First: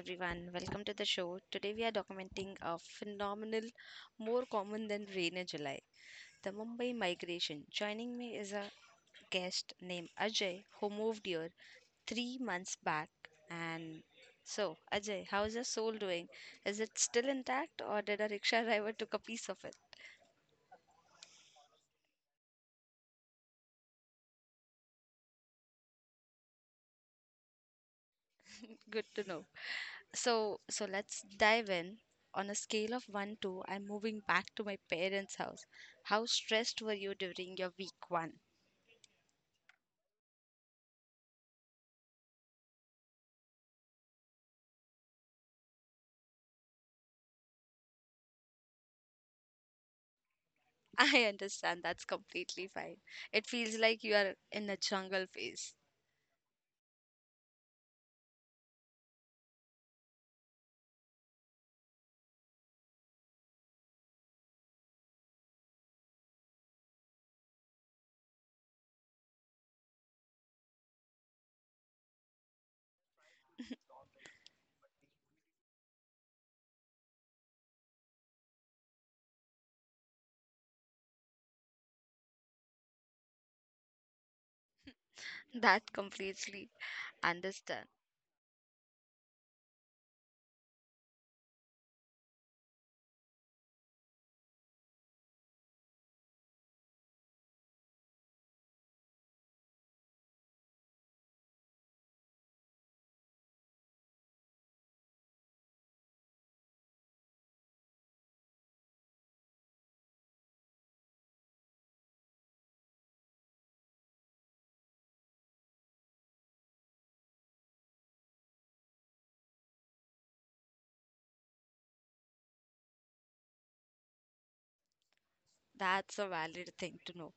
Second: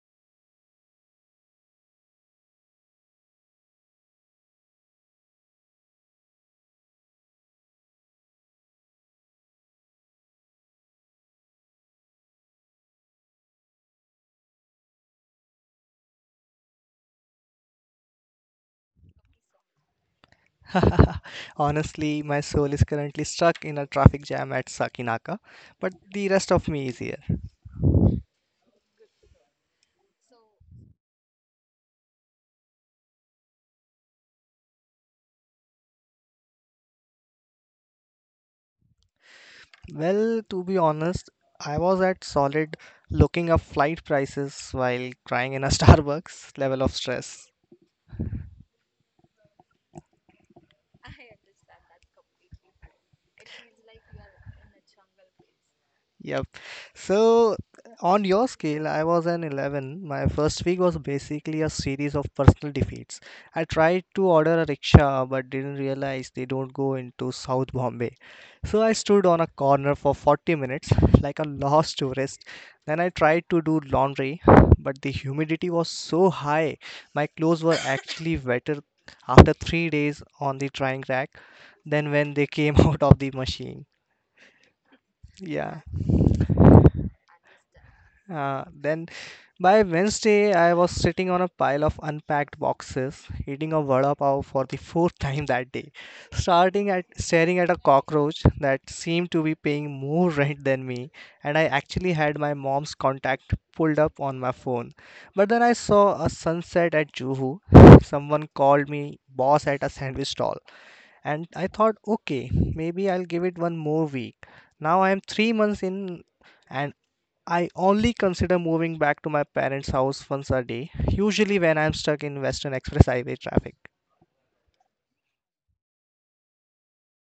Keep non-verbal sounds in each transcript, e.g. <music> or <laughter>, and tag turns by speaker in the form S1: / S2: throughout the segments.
S1: everyone. Welcome to the show. Today we are documenting a phenomenal, more common than rain in July, the Mumbai migration. Joining me is a guest named Ajay who moved here 3 months back. And Ajay, how is your soul doing? Is it still intact, or did a rickshaw <laughs> driver took a piece of it?
S2: <laughs> Honestly, my soul is currently stuck in a traffic jam at Sakinaka, but the rest of me is here.
S1: Good to know. So let's dive in. On a scale of one to, I'm moving back to my parents' house. How stressed were you during your week one?
S2: Well, to be honest, I was at solid looking up flight prices while crying in a <laughs> Starbucks level of stress.
S1: I understand. That's completely fine. It feels like you are in a jungle phase.
S2: Yep. So on your scale, I was an 11. My first week was basically a series of personal defeats. I tried to order a rickshaw but didn't realize they don't go into South Bombay. So I stood on a corner for 40 minutes <laughs> like a lost tourist. Then I tried to do laundry, but the humidity was so high. My clothes were actually <laughs> wetter after 3 days on the drying rack than when they came <laughs> out of the machine. Yeah.
S1: That completely understand.
S2: Then by Wednesday, I was sitting on a pile of unpacked boxes, eating a vada pav for the fourth <laughs> time that day, starting at staring at a cockroach that seemed to be paying more <laughs> rent than me, and I actually had my mom's contact pulled up on my phone. But then I saw a sunset at Juhu. <laughs> Someone called me boss at a sandwich stall, and I thought, okay, maybe I'll give it one more week. Now I am 3 months in, and I only consider moving back to my parents' house once a day, usually when I'm stuck in Western Express Highway traffic.
S1: That's a valid thing to know.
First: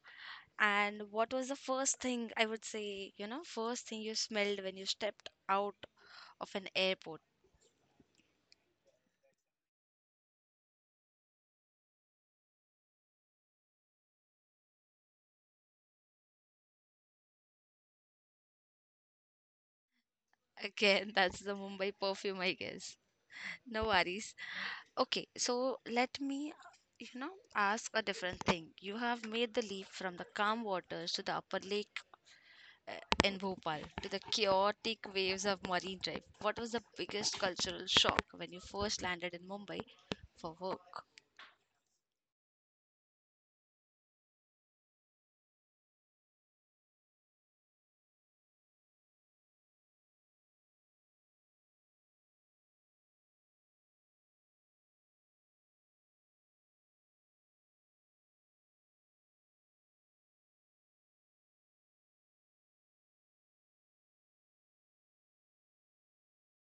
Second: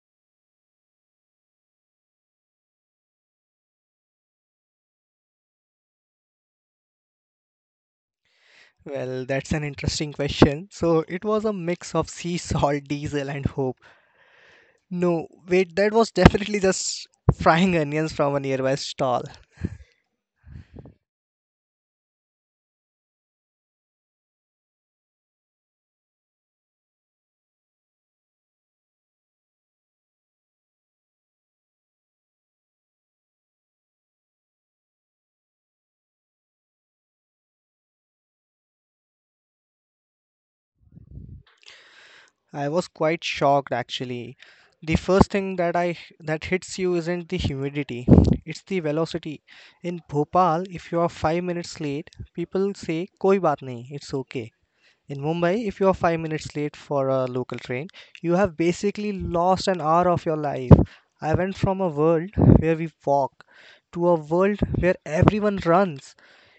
S1: And what was the first thing I would say, first thing you smelled when you stepped out of an airport?
S2: Well, that's an interesting question. So it was a mix of sea salt, diesel, and hope. No, wait, that was definitely just frying onions from a nearby stall.
S1: <laughs> Again, that's the Mumbai perfume, I guess. No worries. Okay, so let me, you know, ask a different thing. You have made the leap from the calm waters to the upper lake uh, in Bhopal to the chaotic waves of Marine Drive. What was the biggest cultural shock when you first landed in Mumbai for work?
S2: I was quite shocked, actually. The first thing that hits you isn't the humidity, it's the velocity. In Bhopal, if you are 5 minutes late, people say koi baat nahi, it's okay. In Mumbai, if you are 5 minutes late for a local train, you have basically lost an hour of your life. I went from a world where we walk to a world where everyone runs.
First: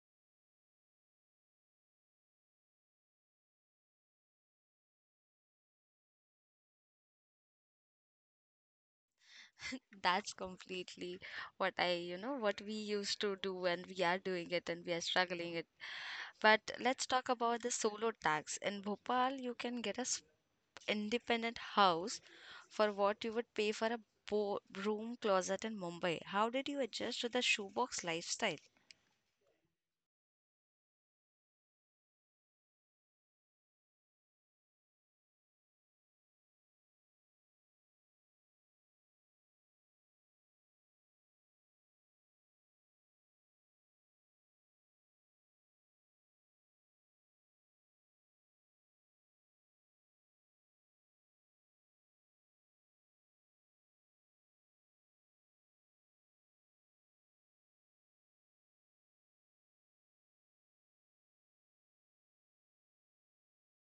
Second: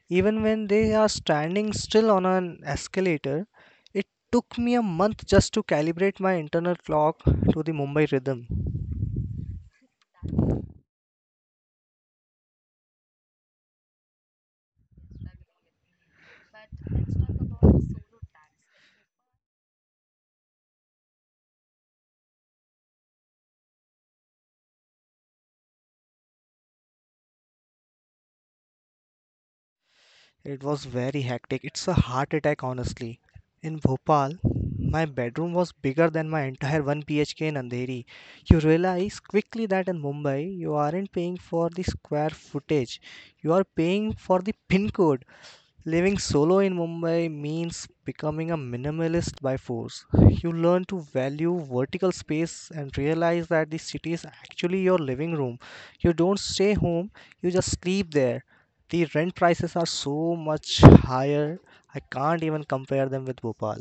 S2: Even when they are standing still on an escalator, it took me a month just to calibrate my internal clock to the Mumbai rhythm.
S1: <laughs> That's completely what I, what we used to do, and we are doing it and we are struggling it. But let's talk about the solo tax. In Bhopal, you can get a independent house for what you would pay for a bo room closet in Mumbai. How did you adjust to the shoebox lifestyle?
S2: It was very hectic. It's a heart attack, honestly. In Bhopal, my bedroom was bigger than my entire 1 PHK in Andheri. You realize quickly that in Mumbai, you aren't paying for the square footage, you are paying for the pin code. Living solo in Mumbai means becoming a minimalist by force. You learn to value vertical space and realize that the city is actually your living room. You don't stay home, you just sleep there. The rent prices are so much higher, I can't even compare them with Bhopal.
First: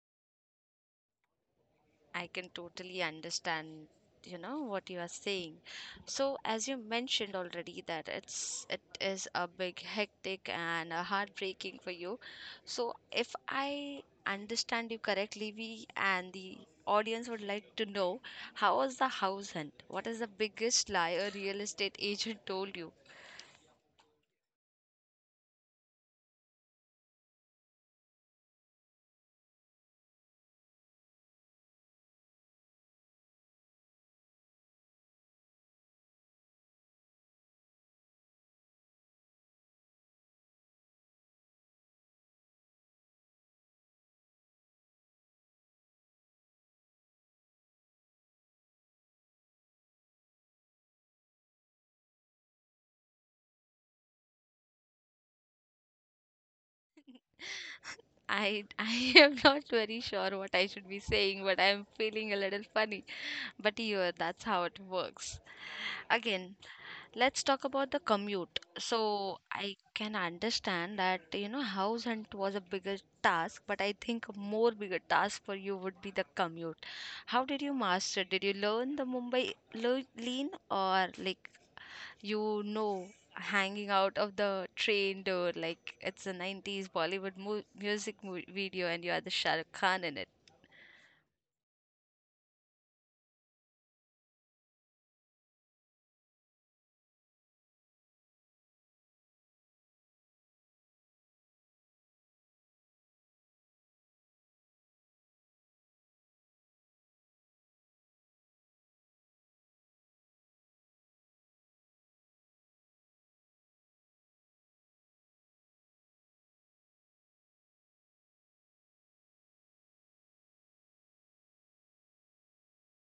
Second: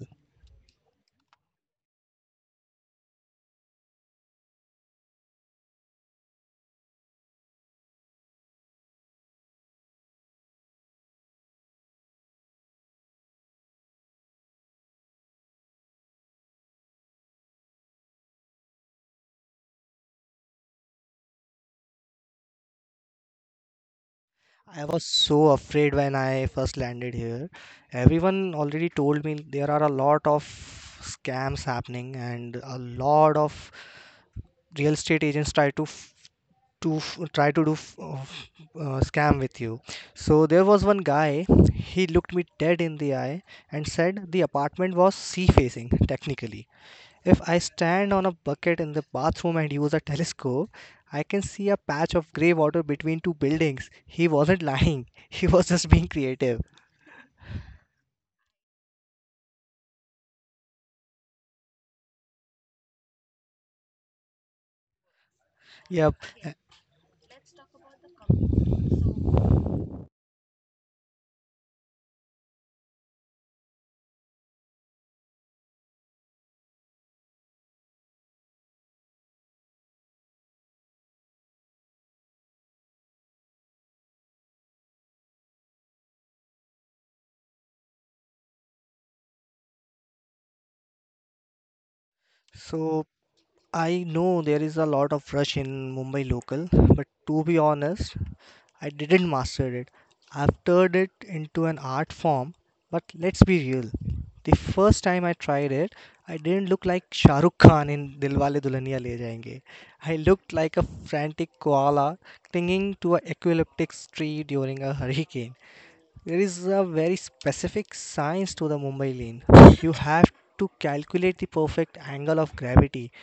S1: I can totally understand, what you are saying. So, as you mentioned already that it is a big hectic and a heartbreaking for you. So, if I understand you correctly, we and the audience would like to know how was the house hunt? What is the biggest lie a real estate agent told you?
S2: I was so afraid when I first landed here. Everyone already told me there are a lot of scams happening and a lot of real estate agents try to to f- try to do f- uh, f- scam with you. So there was one guy. He looked me dead in the eye and said the apartment was sea facing. Technically, if I stand on a bucket in the bathroom and use a telescope, I can see a patch of gray water between two buildings. He wasn't lying, <laughs> he was just being creative.
S1: I <laughs> am not very sure what I should be saying, but I am feeling a little funny. But yeah, that's how it works.
S2: Yep.
S1: Again, let's talk about the commute. So I can understand that you know house hunt was a bigger task, but I think a more bigger task for you would be the commute. How did you master? Did you learn the Mumbai lean or like you know hanging out of the train door like it's a 90s Bollywood music video and you are the Shah Rukh Khan in it.
S2: So I know there is a lot of rush in Mumbai local, but to be honest, I didn't master it. I've turned it into an art form, but let's be real. The first time I tried it, I didn't look like Shah Rukh Khan in Dilwale Dulhaniya Le Jayenge. I looked like a frantic koala clinging to an epileptic tree during a hurricane. There is a very specific science to the Mumbai lane. You have to calculate the perfect angle of gravity.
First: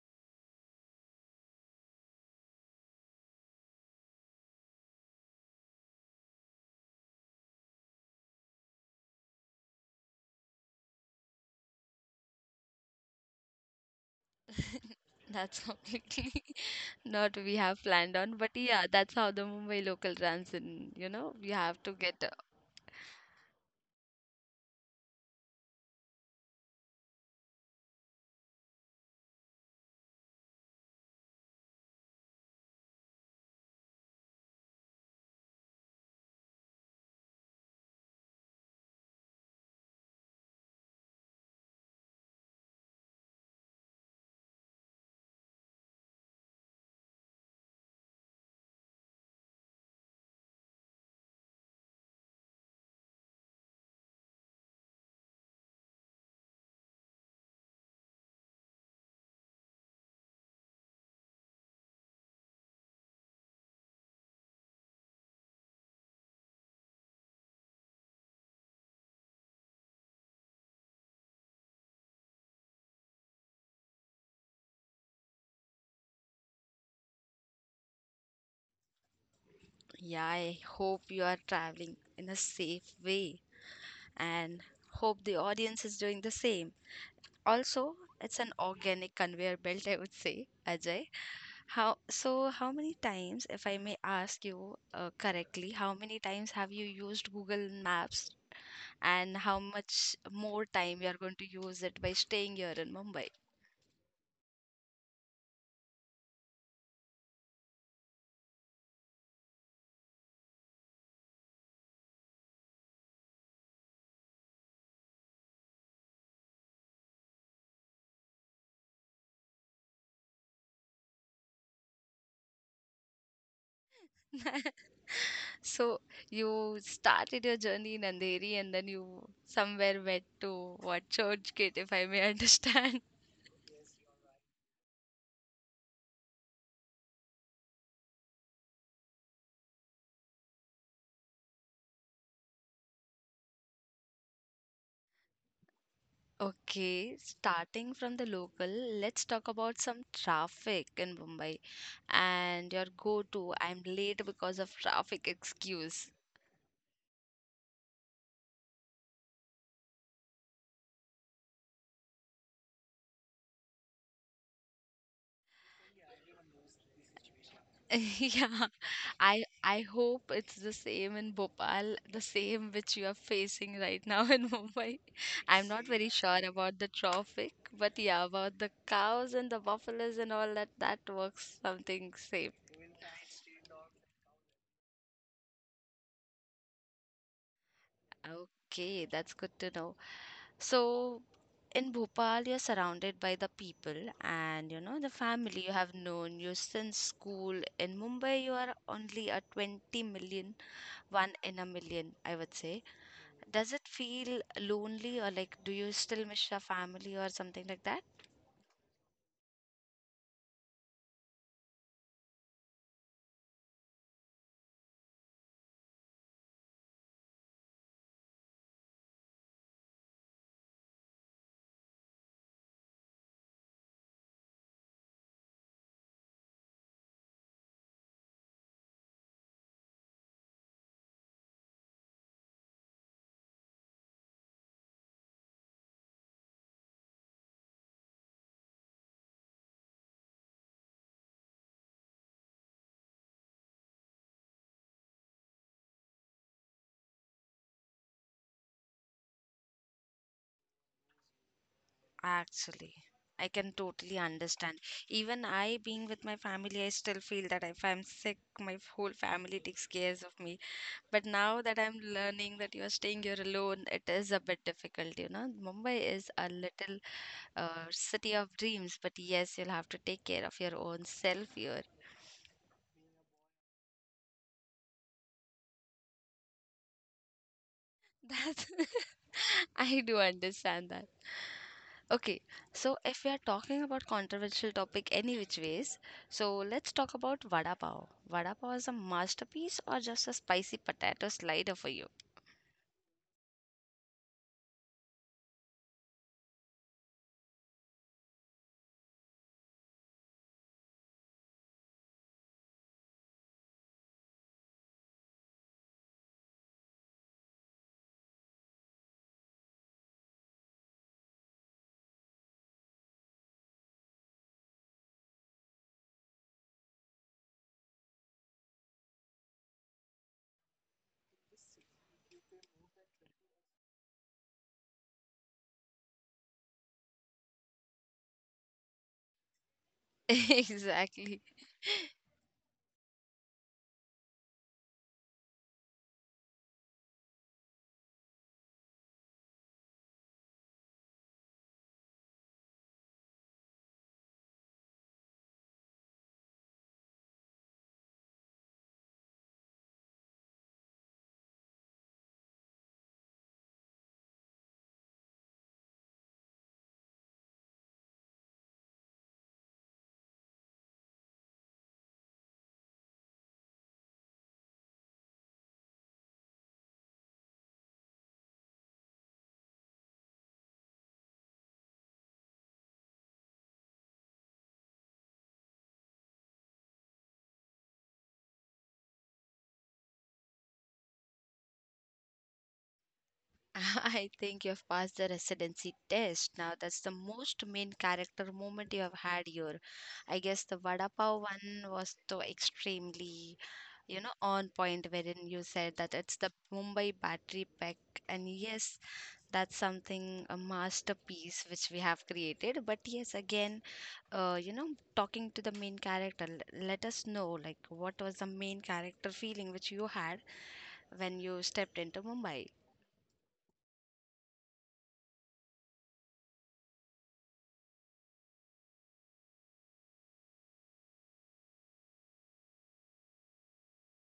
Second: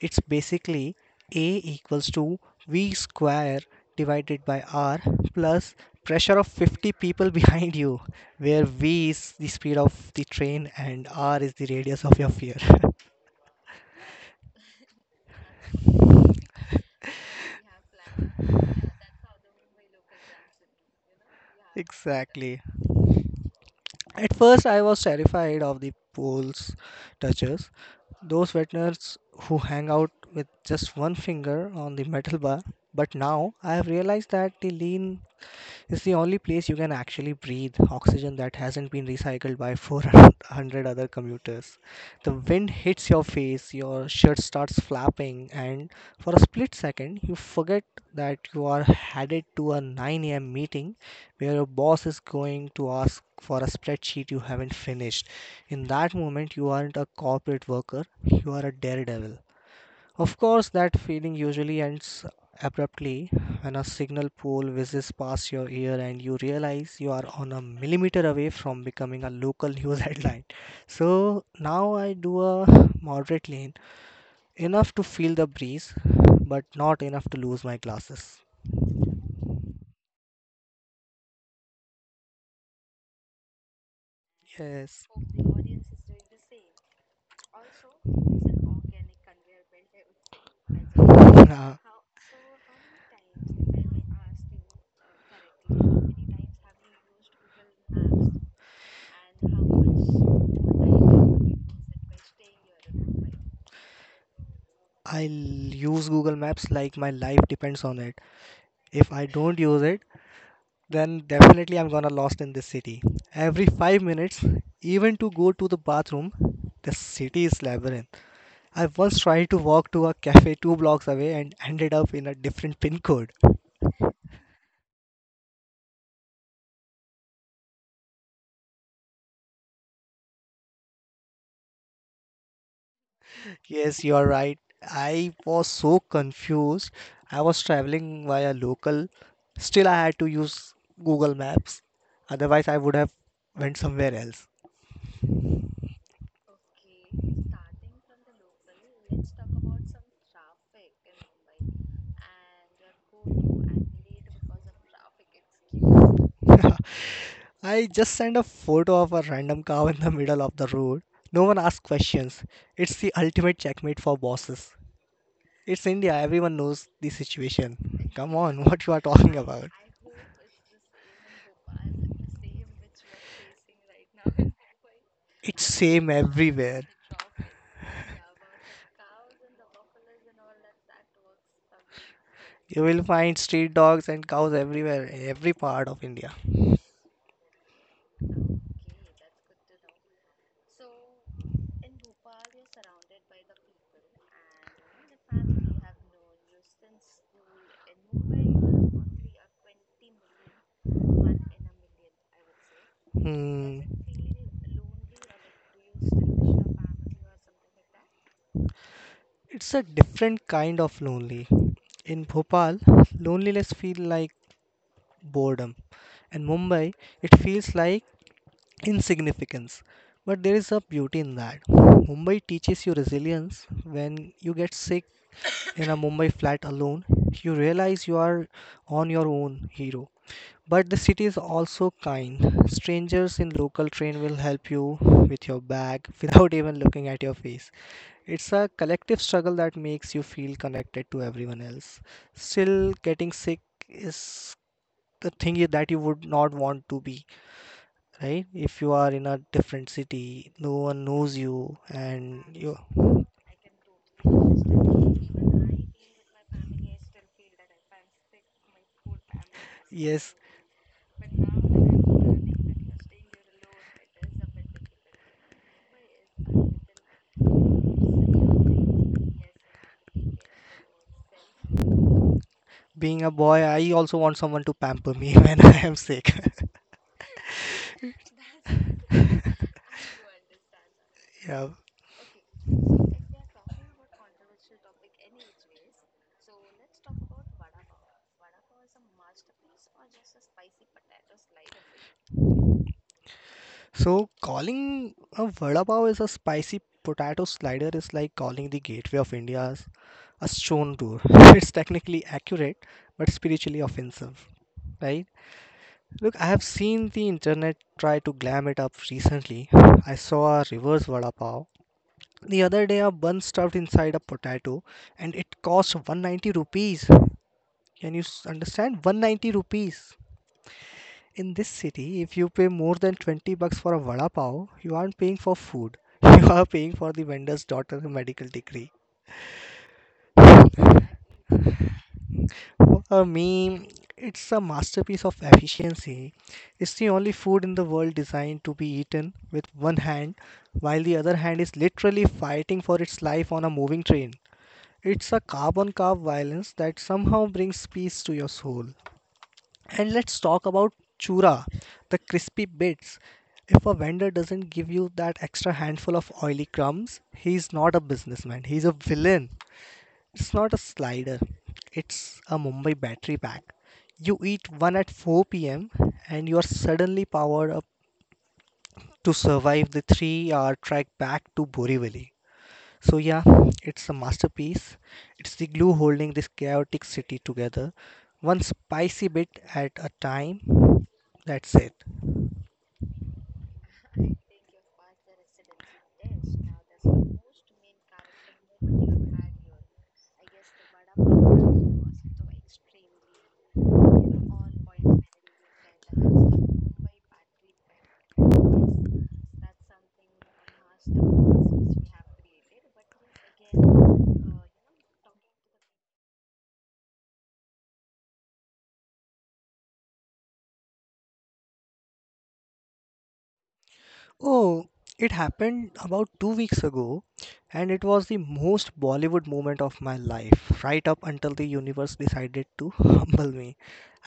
S2: It's basically A equals to V square divided by R plus pressure of 50 people <laughs> behind you, where V is the speed of the train and R is the radius of your sphere.
S1: That's <laughs> completely not we have planned on, but yeah, that's how the Mumbai local runs in, you
S2: <laughs>
S1: have to get
S2: Exactly. At first, I was terrified of the poles touchers, those wetners who hang out with just one finger on the metal bar. But now I have realized that the lean, it's the only place you can actually breathe oxygen that hasn't been recycled by <laughs> 400 other commuters. The wind hits your face, your shirt starts flapping, and for a split second, you forget that you are headed to a 9 a.m. meeting where your boss is going to ask for a spreadsheet you haven't finished. In that moment, you aren't a corporate worker, you are a daredevil. Of course, that feeling usually ends abruptly when a signal pole whizzes past your ear and you realize you are on a millimeter away from becoming a local news <laughs> headline. So now I do a moderate lean, enough to feel the breeze, but not enough to lose my glasses.
S1: yeah, I hope you are traveling in a safe way and
S2: Yes.
S1: hope the audience is doing the same. Also, it's an organic conveyor belt, I would say, Ajay.
S2: Yeah.
S1: How so? How many times, if I may ask you correctly, how many times have you used Google Maps, and how much more time you are going to use it by staying here in Mumbai?
S2: I'll use Google Maps like my life depends on it. If I don't use it, then definitely I'm gonna lost in this city. Every 5 minutes, even to go to the bathroom, the city is labyrinth. I once tried to walk to a cafe two blocks away and ended up in a different <laughs> pin code.
S1: So you started your journey in Andheri, and then you somewhere went to what Churchgate, if I may <laughs> understand.
S2: Yes, you are right. I was so confused. I was traveling via local. Still, I had to use Google Maps. Otherwise, I would have went somewhere else.
S1: Okay, starting from the local, let's talk about some traffic in Mumbai and your go-to, I'm late because of traffic excuse.
S2: <laughs> I just sent a photo of a random cow in the middle of the road. No one asked questions. It's the ultimate checkmate for bosses. It's India. Everyone knows the situation.
S1: <laughs>
S2: Come on, <laughs>
S1: Yeah,
S2: what you are talking
S1: I
S2: about?
S1: I hope it's the same in Bhopal, the same which you are facing right now in <laughs> Mumbai.
S2: <laughs>
S1: I'm
S2: It's
S1: not very
S2: same
S1: sure about
S2: everywhere.
S1: the traffic, but yeah, about the cows and the buffaloes and all that, that works something same.
S2: You will find street dogs and cows everywhere in every part of India.
S1: Okay, that's good to know. So, in Bhopal, you're surrounded by the people and you know the family you have known you since school. In Mumbai, you are only a 20 million, one in a million, I would say. Does
S2: Hmm.
S1: it feel lonely or like do you still miss your family or something like that?
S2: It's a different kind of lonely. In Bhopal, loneliness feels like boredom. In Mumbai, it feels like insignificance. But there is a beauty in that. Mumbai teaches you resilience. When you get sick, in a Mumbai flat alone, you realize you are on your own, hero. But the city is also kind. Strangers in local train will help you with your bag without even looking at your face. It's a collective struggle that makes you feel connected to everyone else. Still, getting sick is the thing that you would not want to be, right? If you are in a different city, no one knows you, and you.
S1: Actually, I can totally understand. Even I, being with my family, I still feel that if I'm sick, my whole family takes care
S2: Yes,
S1: of me. But now that I'm learning that you're staying here alone, it is a bit difficult, you know. Mumbai is a little city of dreams, but yes, you'll have to take care of your own self here.
S2: being a boy, I also want someone to pamper me <laughs> when I am sick. <laughs>
S1: <laughs> That's <laughs> I do understand that.
S2: Yeah.
S1: Okay, so if we are talking about controversial topic any which ways, so let's talk about vada pav. Vada pav is a masterpiece or just a spicy potato slider for you?
S2: So calling a vada pav is a spicy potato slider is like calling the gateway of India's a stone tour. <laughs> It's technically accurate, but spiritually offensive, right? Look, I have seen the internet try to glam it up recently. I saw a reverse vada pav. The other day, a bun stuffed inside a potato and it cost 190 rupees. Can you understand? 190 rupees. In this city, if you pay more than 20 bucks for a vada pav, you aren't paying for food. <laughs> You are paying for the vendor's daughter's medical degree.
S1: <laughs> Exactly.
S2: For me, it's a masterpiece of efficiency. It's the only food in the world designed to be eaten with one hand, while the other hand is literally fighting for its life on a moving train. It's a carbon carb violence that somehow brings peace to your soul. And let's talk about chura, the crispy bits. If a vendor doesn't give you that extra handful of oily crumbs, he's not a businessman, he's a villain. It's not a slider, it's a Mumbai battery pack. You eat one at 4 p.m. and you are suddenly powered up to survive the 3-hour trek back to Borivali. So yeah, it's a masterpiece. It's the glue holding this chaotic city together, one spicy bit at a time. That's it.
S1: I think you have passed the residency test. Now that's the most main character moment you have had here. I guess the vada pav one was so extremely on point wherein you said that it's the Mumbai battery pack. And yes, that's something, a masterpiece which we have created. But yes, again, uh, you know, talking to the main character, let us know, like, what was the main character feeling which you had when you stepped into Mumbai?
S2: Oh, it happened about 2 weeks ago, and it was the most Bollywood moment of my life, right up until the universe decided to <laughs> humble me.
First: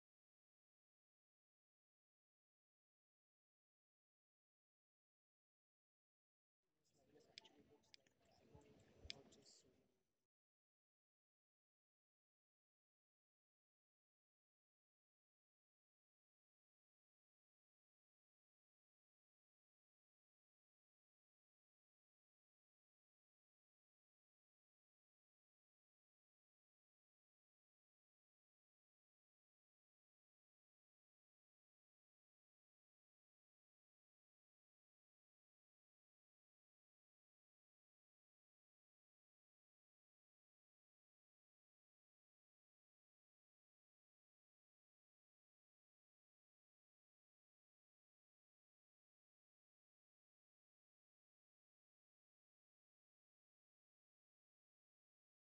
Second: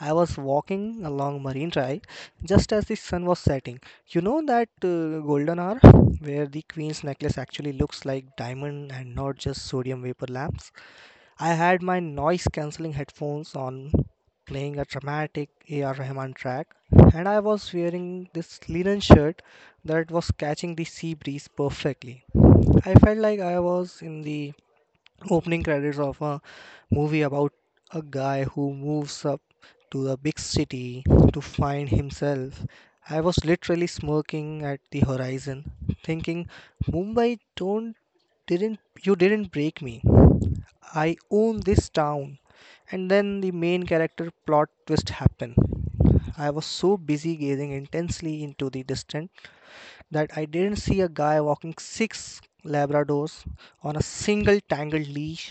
S2: I was walking along Marine Drive just as the sun was setting. You know that golden hour where the queen's necklace actually looks like diamond and not just sodium vapor lamps? I had my noise cancelling headphones on, playing a dramatic A.R. Rahman track, and I was wearing this linen shirt that was catching the sea breeze perfectly. I felt like I was in the opening credits of a movie about a guy who moves up to the big city to find himself. I was literally smirking at the horizon, thinking, "Mumbai, don't didn't you didn't break me. I own this town." And then the main character plot twist happened. I was so busy gazing intensely into the distant that I didn't see a guy walking six Labradors on a single tangled leash.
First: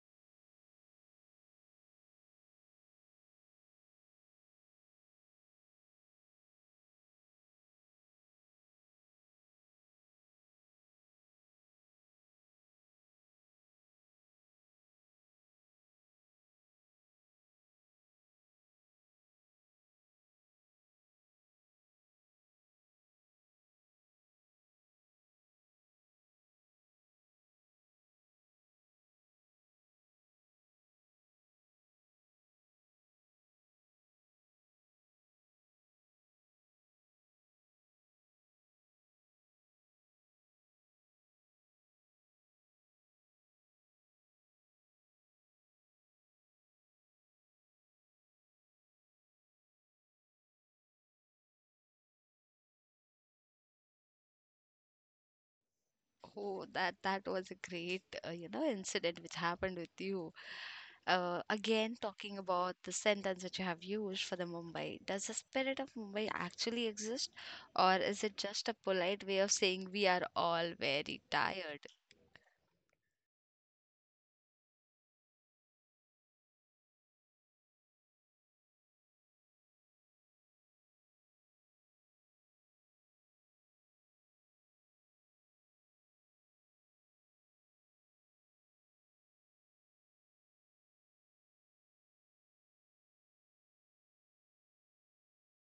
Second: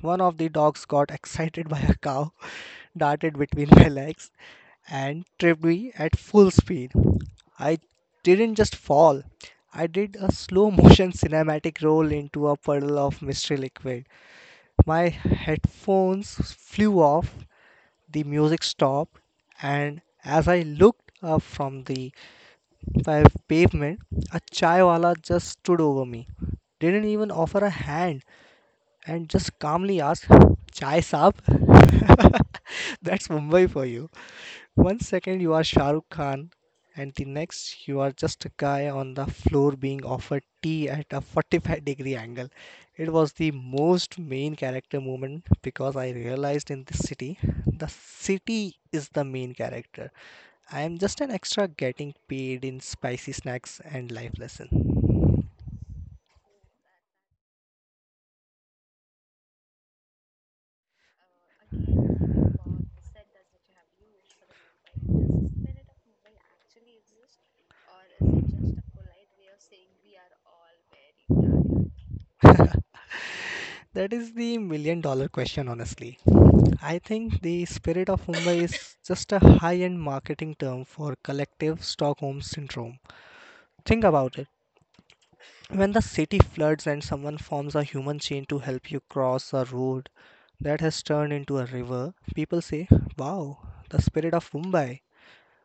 S2: One of the dogs got <laughs> excited by a cow, <laughs> darted between my legs, and tripped me at full speed. I didn't just fall, I did a slow motion <laughs> cinematic roll into a puddle of mystery liquid. My headphones flew off, the music stopped, and as I looked up from the pavement, a chaiwala just stood over me. Didn't even offer a hand and just calmly asked, Chai saab? <laughs> That's Mumbai for you. One second you are Shah Rukh Khan, and the next you are just a guy on the floor being offered tea at a 45-degree angle. It was the most main character moment because I realized in this city, the city is the main character. I am just an extra getting paid in spicy snacks and life lesson.
S1: Oh, that was a great, incident which happened with you. Again, talking about the sentence which you have used for the Mumbai, does the spirit of Mumbai actually exist, or is it just a polite way of saying we are all very tired?
S2: <laughs> That is the million dollar question, honestly. I think the spirit of Mumbai is just a high end marketing term for collective Stockholm syndrome. Think about it. When the city floods and someone forms a human chain to help you cross a road that has turned into a river, people say, Wow, the spirit of Mumbai.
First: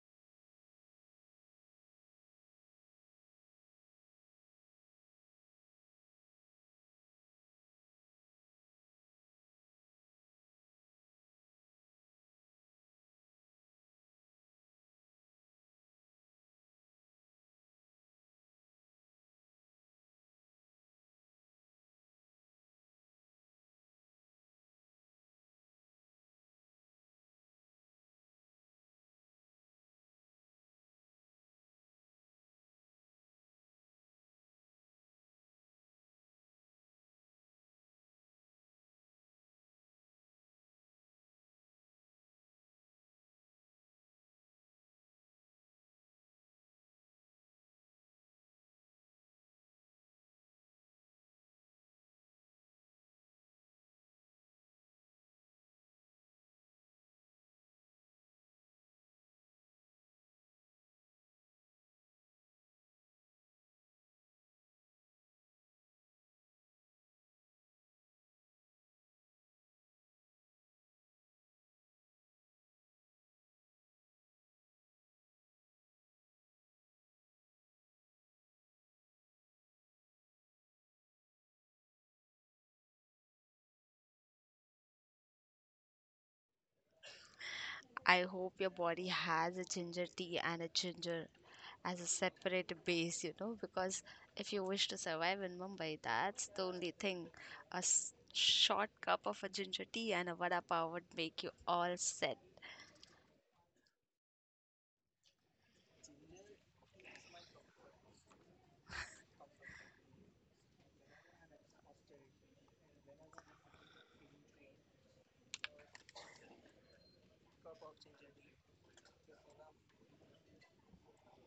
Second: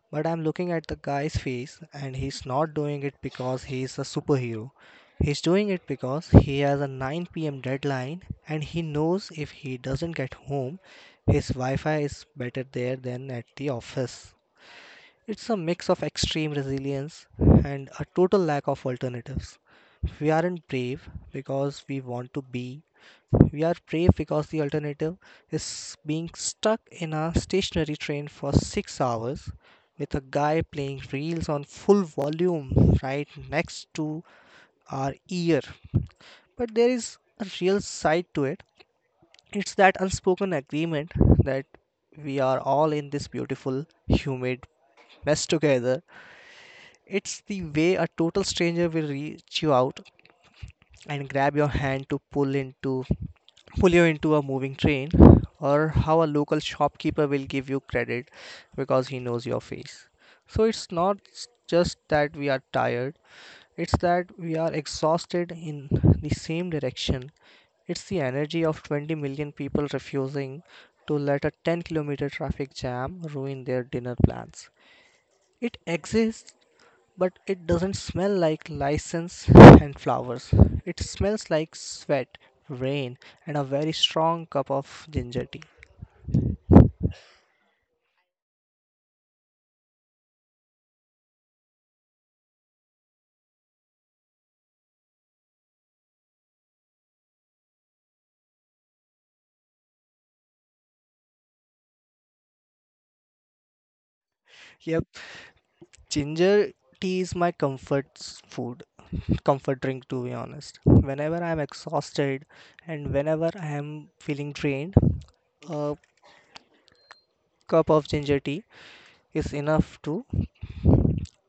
S2: But I'm looking at the guy's face and he's not doing it because he's a superhero. He's doing it because he has a 9 p.m. deadline and he knows if he doesn't get home, his Wi Fi is better there than at the office. It's a mix of extreme resilience and a total lack of alternatives. We aren't brave because we want to be. We are brave because the alternative is being stuck in a stationary train for 6 hours with a guy playing reels on full volume right next to our ear. But there is a real side to it. It's that unspoken agreement that we are all in this beautiful, humid mess together. It's the way a total stranger will reach you out and grab your hand to pull you into a moving train, or how a local shopkeeper will give you credit because he knows your face. So it's not just that we are tired, it's that we are exhausted in the same direction. It's the energy of 20 million people refusing to let a 10-kilometer traffic jam ruin their dinner plans. It exists but it doesn't smell like license and flowers. It smells like sweat, rain, and a very strong cup of ginger tea.
S1: I hope your body has a ginger tea and a ginger as a separate base, you know, because if you wish to survive in Mumbai, that's the only thing. A short cup of a ginger tea and a vada pav would make you all set.
S2: Yep, ginger tea is my comfort drink, to be honest. Whenever I'm exhausted and whenever I am feeling drained, a cup of ginger tea is enough to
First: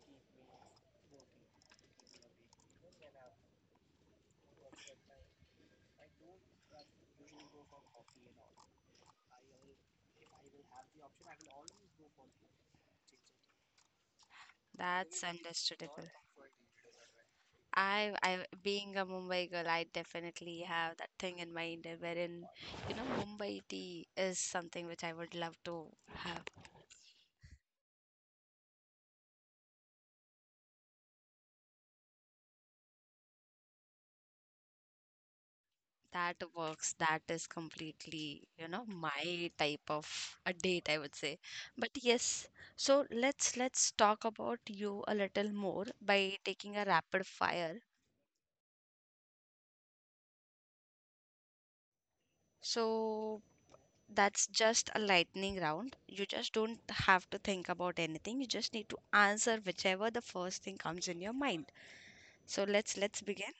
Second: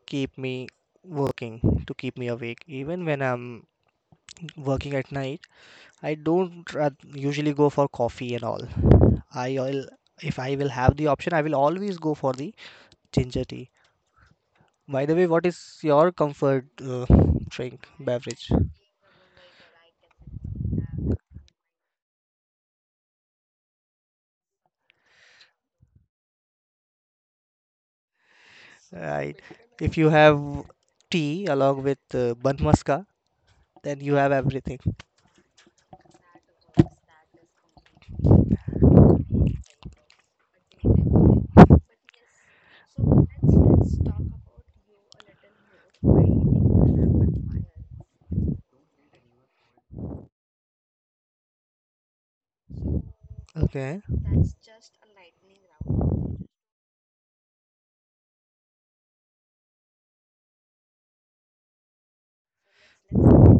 S2: keep me working, to keep me awake, even when I'm working at night. I don't usually go for coffee and all. I will, if I will have the option, I will always go for the ginger tea. By the
S1: That's
S2: way, what is
S1: understandable.
S2: your comfort drink beverage?
S1: Being a Mumbai girl, I definitely have that thing in mind wherein, Mumbai tea is something which I would love to have.
S2: Right. If you have tea along with banmaska, then you have everything.
S1: That works. That is completely, my type of a date, I would say. But yes, so let's talk about you a little more by taking a rapid fire. So
S2: Okay.
S1: that's just a lightning round. You just don't have to think about anything. You just need to answer whichever the first thing comes in your mind. So let's begin.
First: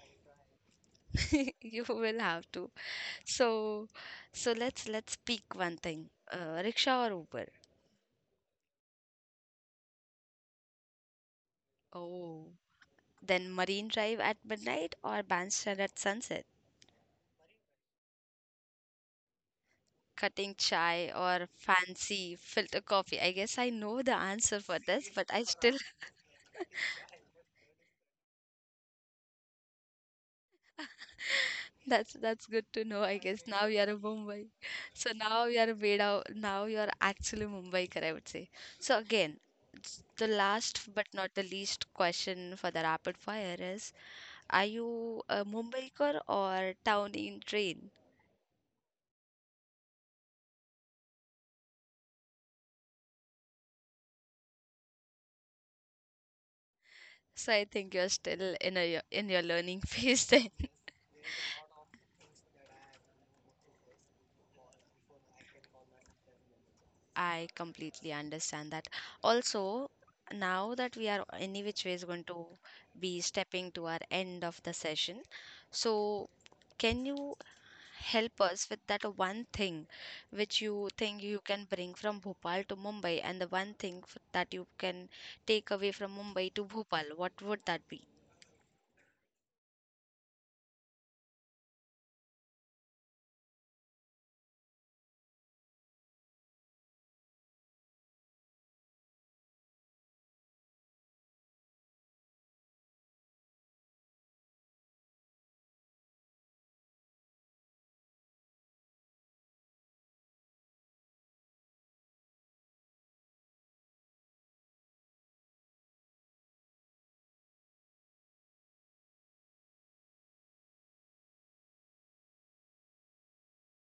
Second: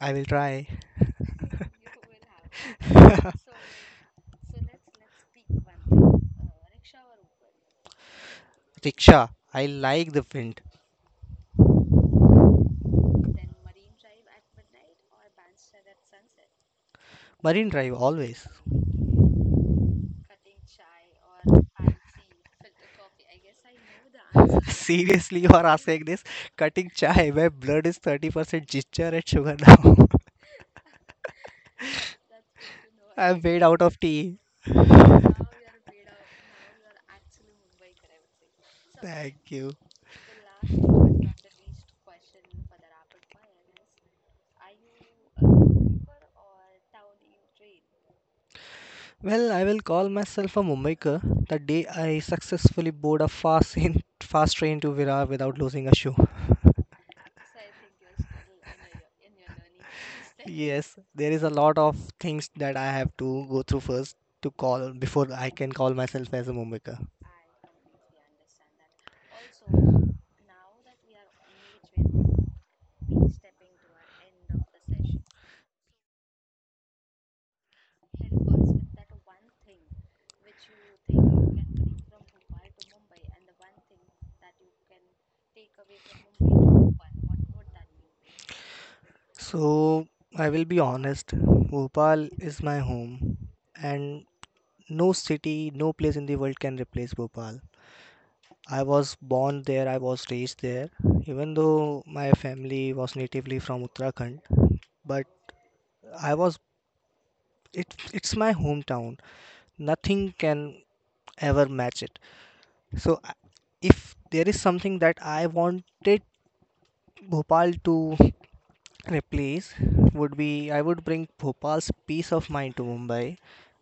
S2: I will try.
S1: <laughs> You will have to.
S2: <laughs>
S1: So so let's pick one thing. Rickshaw or Uber?
S2: Rickshaw. I like the wind.
S1: Oh. Then Marine Drive at midnight or Bandstand at sunset.
S2: Marine Drive always.
S1: Cutting chai or fancy filter coffee. I guess I know the
S2: <laughs>
S1: answer
S2: Answer.
S1: for this, but
S2: Seriously,
S1: I
S2: you are
S1: still
S2: asking
S1: <laughs>
S2: this? Cutting chai where blood is 30% ginger and sugar now. <laughs> That's
S1: that's good to know. I
S2: I'm
S1: guess
S2: and
S1: now
S2: made
S1: you
S2: out
S1: are a
S2: of tea.
S1: Mumbai, so
S2: Now
S1: now you are a Beda. Now you are actually Mumbaikar, I would say. So
S2: Thank
S1: again,
S2: you.
S1: the last but not the least question for the rapid fire is: Are you a Mumbaiker or town in train?
S2: Well, I will call myself a Mumbaiker the day I successfully board a fast train to Virar without losing a shoe. So I
S1: So I think you're still in a in your learning <laughs> phase then.
S2: Yes, there is a lot of things that I have to go through first to call before I can call myself as a Mumbaiker.
S1: I completely understand that. Also, now that we are any which way is going to be stepping to our end of the session, so can you help us with that one thing which you think you can bring from Bhopal to Mumbai, and the one thing that you can take away from Mumbai to Bhopal? What would that be?
S2: So, I will be honest, Bhopal is my home, and no city, no place in the world can replace Bhopal. I was born there, I was raised there, even though my family was natively from Uttarakhand, but I was it's my hometown. Nothing can ever match it. So, I- if there is something that I wanted Bhopal to replace would be I would bring Bhopal's peace of mind to Mumbai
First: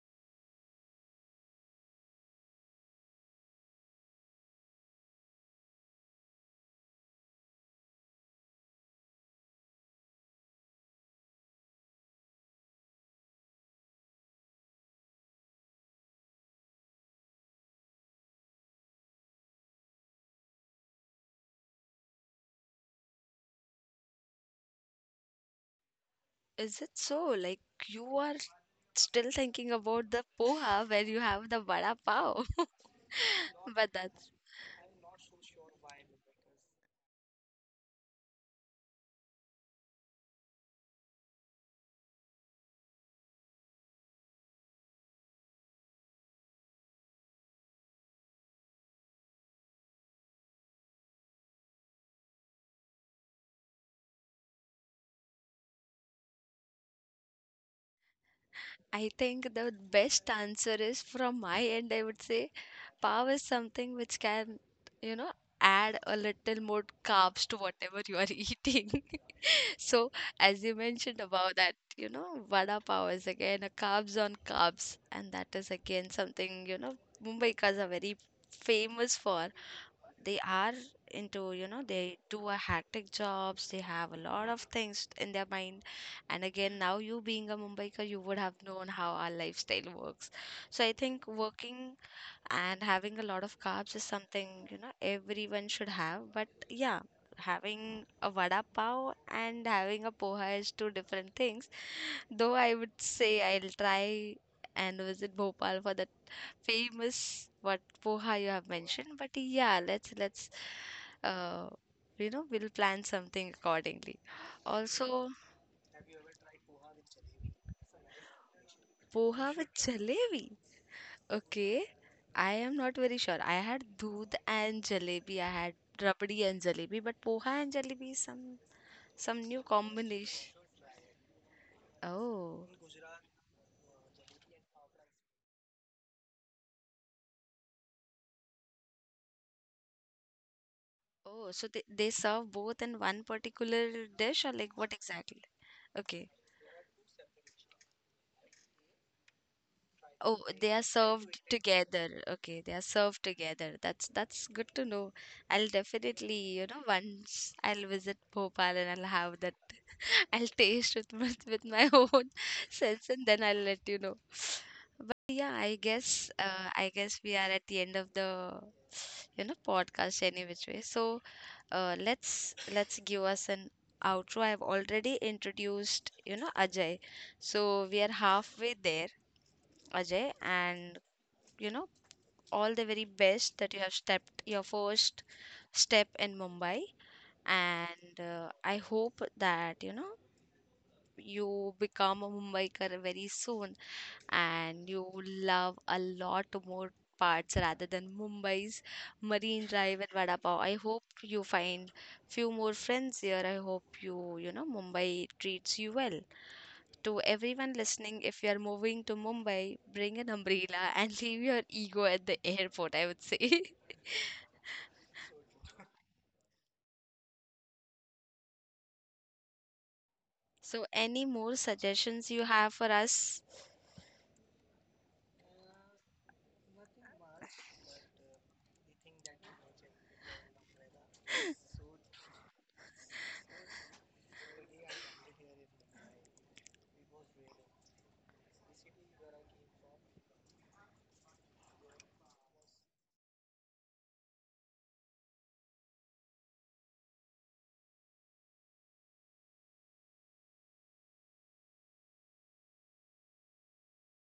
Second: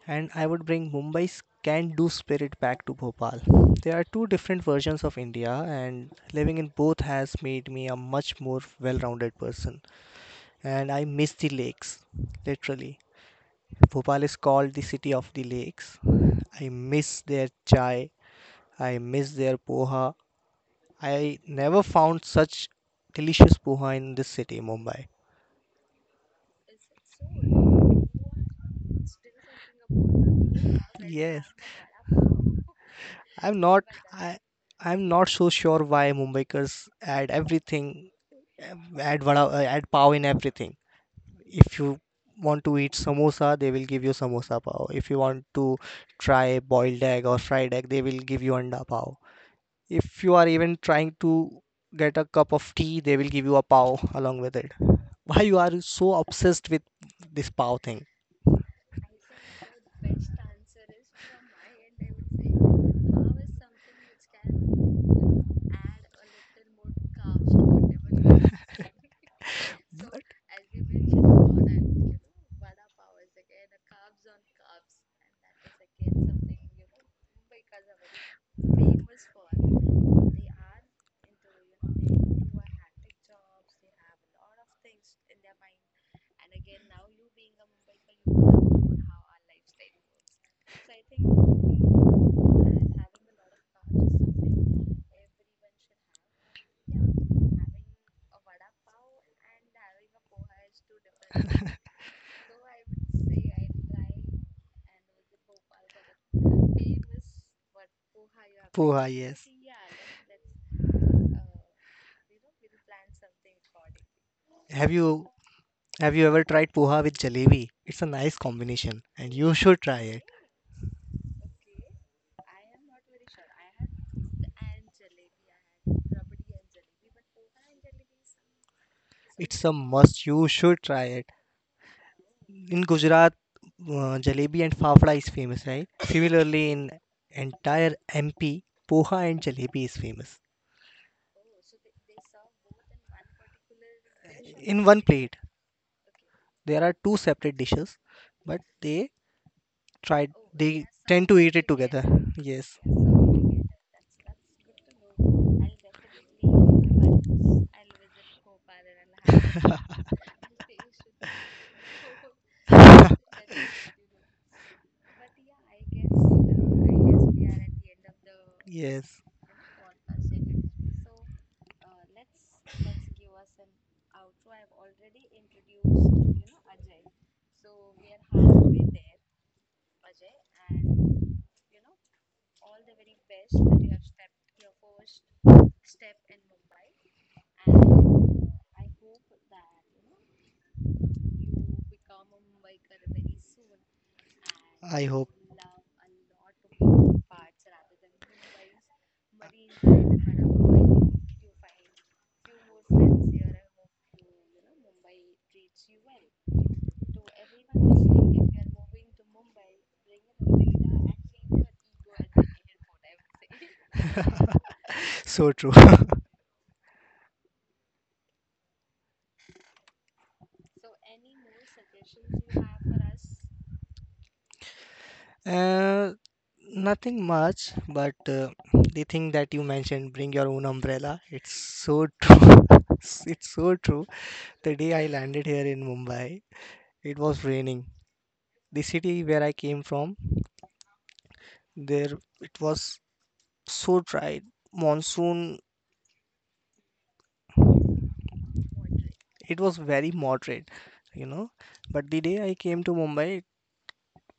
S2: and I would bring Mumbai's can do spirit back to Bhopal. There are two different versions of India, and living in both has made me a much more well rounded person. And I miss the lakes, literally. Bhopal is called the city of the lakes. I miss their chai, I miss their poha. I never found such delicious poha in this city, Mumbai.
S1: Is it so? Like you are still thinking about the poha where you
S2: Yes.
S1: have the vada pav, <laughs>
S2: I'm not
S1: but that's
S2: I I'm not so sure why Mumbaikars add everything add pav in everything. If you want to eat samosa, they will give you samosa pav. If you want to try boiled egg or fried egg, they will give you anda pav. If you are even trying to get a cup of tea, they will give you a pav along with it. Why you are so obsessed with this pav thing?
S1: I think the best answer is from my end, I would say pav is something which can, you know, add a little more carbs to whatever you are <laughs> eating. <laughs> So, as you mentioned about that, vada pav is again a carbs on carbs, and that is again something, Mumbaikas are very famous for they are into you know they do a hectic jobs they have a lot of things in their mind and again now you being a mumbaikar you would have known how our lifestyle works so I think working and having a lot of carbs is something you know everyone should have but yeah having a vada pav and having a poha is two different things though I would say I'll try and visit bhopal for the famous what poha you have
S2: Poha,
S1: mentioned, but
S2: yes.
S1: yeah, let's uh, we'll plan something accordingly.
S2: Have you?
S1: Also,
S2: Have you ever tried poha with jalebi? It's a nice combination and you
S1: poha with
S2: should try it.
S1: jalebi. Okay, I am not very sure. I had doodh and jalebi. I had rabdi and jalebi, but poha and jalebi is some
S2: It's
S1: new
S2: a must. You
S1: combination.
S2: should try it.
S1: Oh,
S2: In Gujarat, jalebi and fafda is famous, right? Similarly, in entire MP, poha and jalebi is famous.
S1: oh, so they serve both in one particular dish or like
S2: In
S1: what
S2: one plate,
S1: exactly? Okay.
S2: there are two separate dishes, but try
S1: Oh, they
S2: they
S1: are
S2: tend to
S1: served
S2: eat it together.
S1: together. Okay, they
S2: Yes,
S1: are served together. That's good to know. I'll definitely, once I'll visit Bhopal and I'll have that. <laughs> I'll taste with my <laughs> own sense and then I'll let you know. But yeah, I guess we are at the end of the
S2: yes.
S1: you know podcast any which way. So let's give us an outro. I've already introduced you know Ajay, so we are halfway there. Ajay, and you know, all the very best that you have stepped your first step in Mumbai. And I hope that you become a Mumbaikar very soon and
S2: I
S1: you
S2: hope.
S1: love a lot more parts rather than Mumbai's Marine Drive and Vada Pav. I hope you find few more friends here. I hope you, you know, Mumbai treats you well. To everyone listening, if you are moving to Mumbai, bring an umbrella and <laughs> leave your ego at the airport, I would say. <laughs>
S2: So true. <laughs>
S1: So, any more suggestions you have for us?
S2: Uh, Nothing much, but the thing that you mentioned, bring your own umbrella. It's so true. <laughs> It's so true. The day I landed here in Mumbai, it was raining. The city where I came from, there it was so dry. Monsoon, it was very moderate, you know. But the day I came to Mumbai,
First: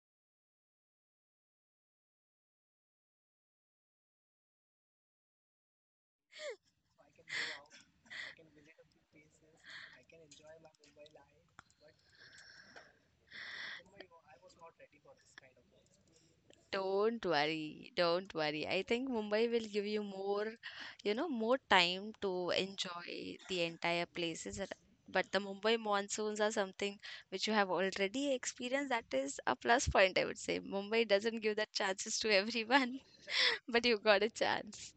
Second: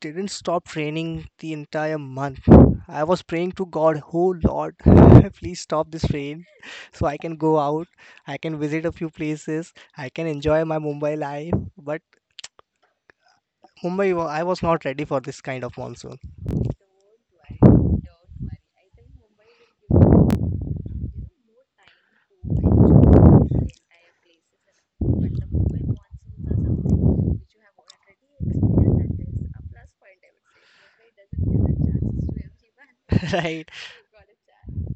S2: didn't stop raining the entire month. I was praying to God, oh Lord, <laughs> please stop this rain so I can go out, I can visit a few places, I can enjoy my Mumbai life. But Mumbai, I was not ready for this kind of monsoon.
S1: Don't worry, don't worry. I think Mumbai will give you more, you know, more time to enjoy the entire places. But the Mumbai monsoons are something which you have already experienced. That is a plus point, I would say. Mumbai doesn't give that chances to everyone,
S2: <laughs>
S1: <laughs>
S2: Right
S1: but you got a chance.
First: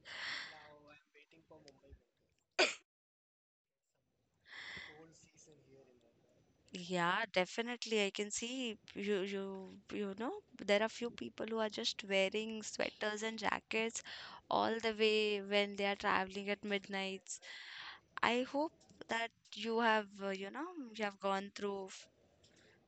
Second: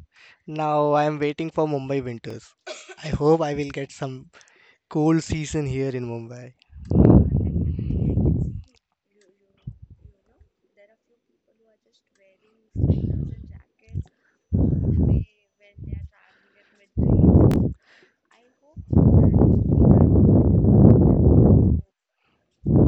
S2: now, I'm waiting for Mumbai winters. I hope I will get some cool season here in Mumbai.
S1: Yeah, definitely. I can see you, there are few people who are just wearing sweaters and jackets all the way when they are traveling at midnights. I hope that you have, you know, you have gone through f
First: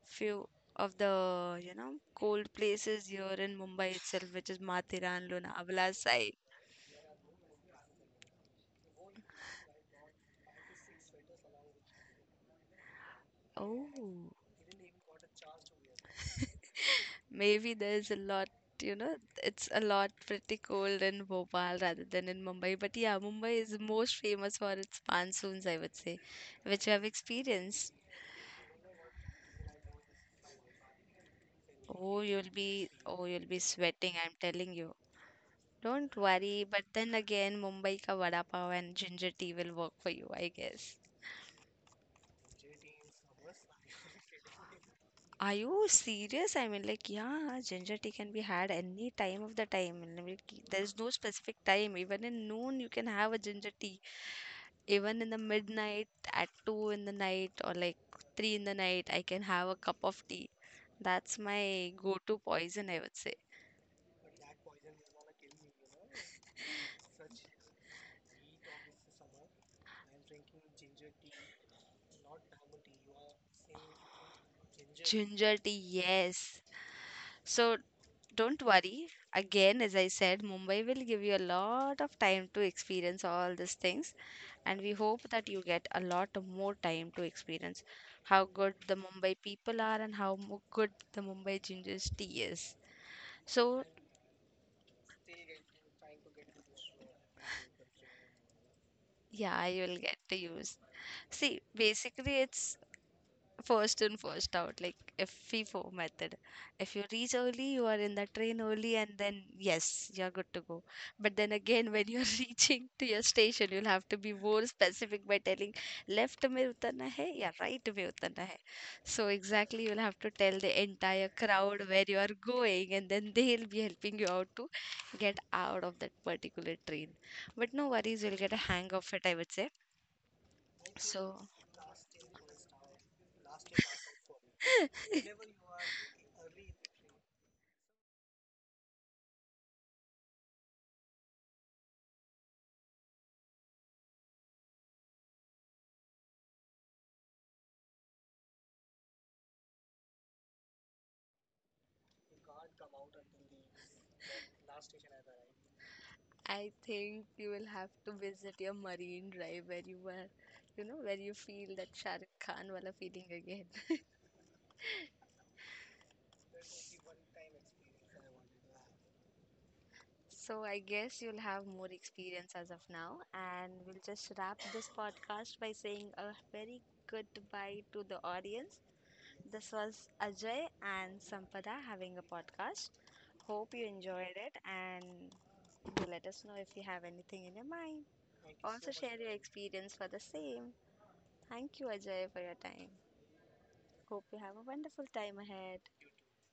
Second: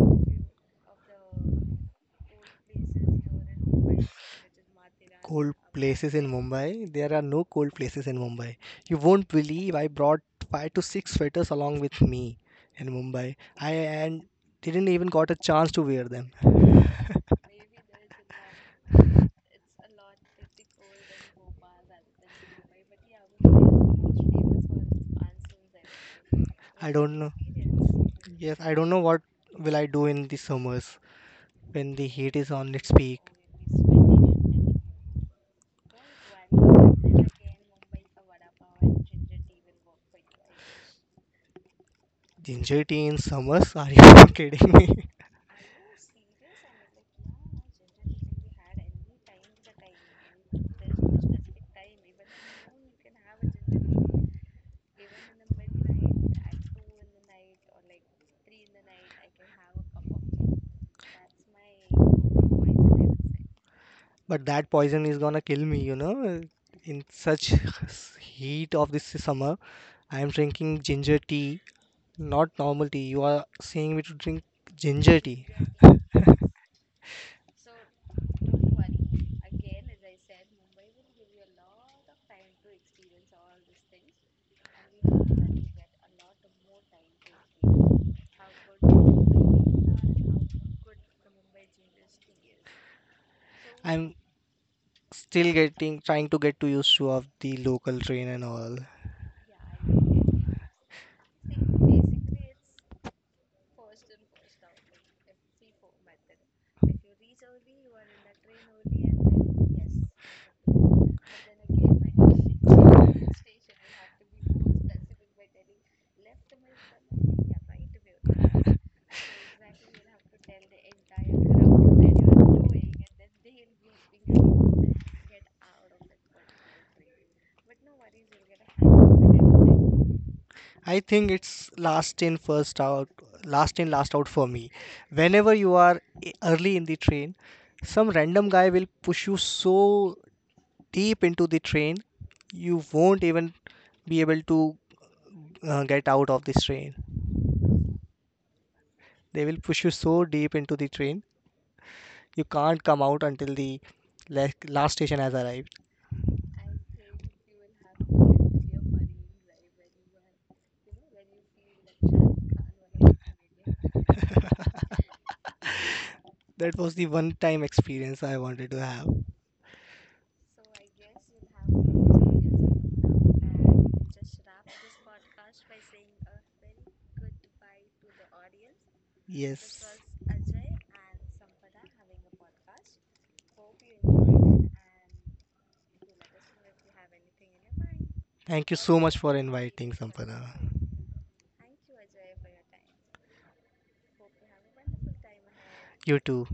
S1: few of the, you know, cold places here in Mumbai itself, which is Mathiran,
S2: Cold
S1: Lonavala
S2: places in
S1: side.
S2: Mumbai. There are no cold places in Mumbai. You won't believe I brought 5 to 6 sweaters along with me in Mumbai. I and
S1: Oh,
S2: Didn't even got a chance to wear them.
S1: maybe there's a lot, you know, it's a lot pretty cold in Bhopal rather than in Mumbai. But yeah, Mumbai is most famous for its monsoons, I would say, which
S2: I
S1: you have
S2: don't know.
S1: experienced.
S2: Yes, I don't know what will I do in the summers when the
S1: Oh,
S2: heat is
S1: you'll
S2: on its peak.
S1: be sweating, I'm telling you. Don't worry, but then again, Mumbai ka vada pav and ginger tea will work for you, I guess.
S2: Ginger tea in summers? Are you <laughs> kidding me?
S1: Are you serious? I mean, like, yeah, ginger tea can be had any time of the time. And, I mean, like, there's no specific time. Even in noon, you can have a ginger tea, even in the midnight at 2 in the night or like 3 in the night. I can have a cup of tea. That's my go-to poison, I would say.
S2: But that poison is gonna kill me. In such heat of this summer, I am drinking ginger tea, not normal tea. You are saying me to drink ginger tea.
S1: Ginger tea, yes. So don't worry, again, as I said, Mumbai will give you a lot of time to experience all these things, and we hope that you get a lot more time to experience how good the Mumbai people are and how good the Mumbai ginger tea is. So
S2: I'm still getting trying to get to used to of the local train and all.
S1: yeah, you will get to use. See, basically it's first in, first out, like FIFO method. If you reach early, you are in the train early, and then yes, you're good to go. But then again, when you're <laughs> reaching to your station, you'll have to be more specific by telling left में उतरना है या right में उतरना है. So exactly, you'll have to tell the entire crowd where you are going, and then they'll be helping you out to get out of that particular train. But no worries, you'll get a hang of it, I would say.
S2: I think
S1: So,
S2: it's last in first out, last in last out for me. Whenever you are early in the train, some random guy will push you so deep into the train, you won't even be able to get out of this train. They will push you so deep into the train, you can't come out until the last station has arrived.
S1: I think you will have to visit your Marine Drive where you were, you know, where you feel that Shah Rukh Khan wala feeling again. <laughs>
S2: <laughs> That was the one time experience I wanted to have.
S1: So I guess you'll have more experience as of now, and we'll just wrap this podcast by saying a very goodbye to the audience. This
S2: Yes.
S1: was Ajay and Sampada having a podcast. Hope you enjoyed it, and do let us know if you have anything in your mind.
S2: Thank you
S1: Also
S2: so much
S1: share your
S2: for inviting
S1: experience for the
S2: Sampada.
S1: same. Thank you, Ajay, for your time. Hope you have a wonderful time ahead.
S2: You too.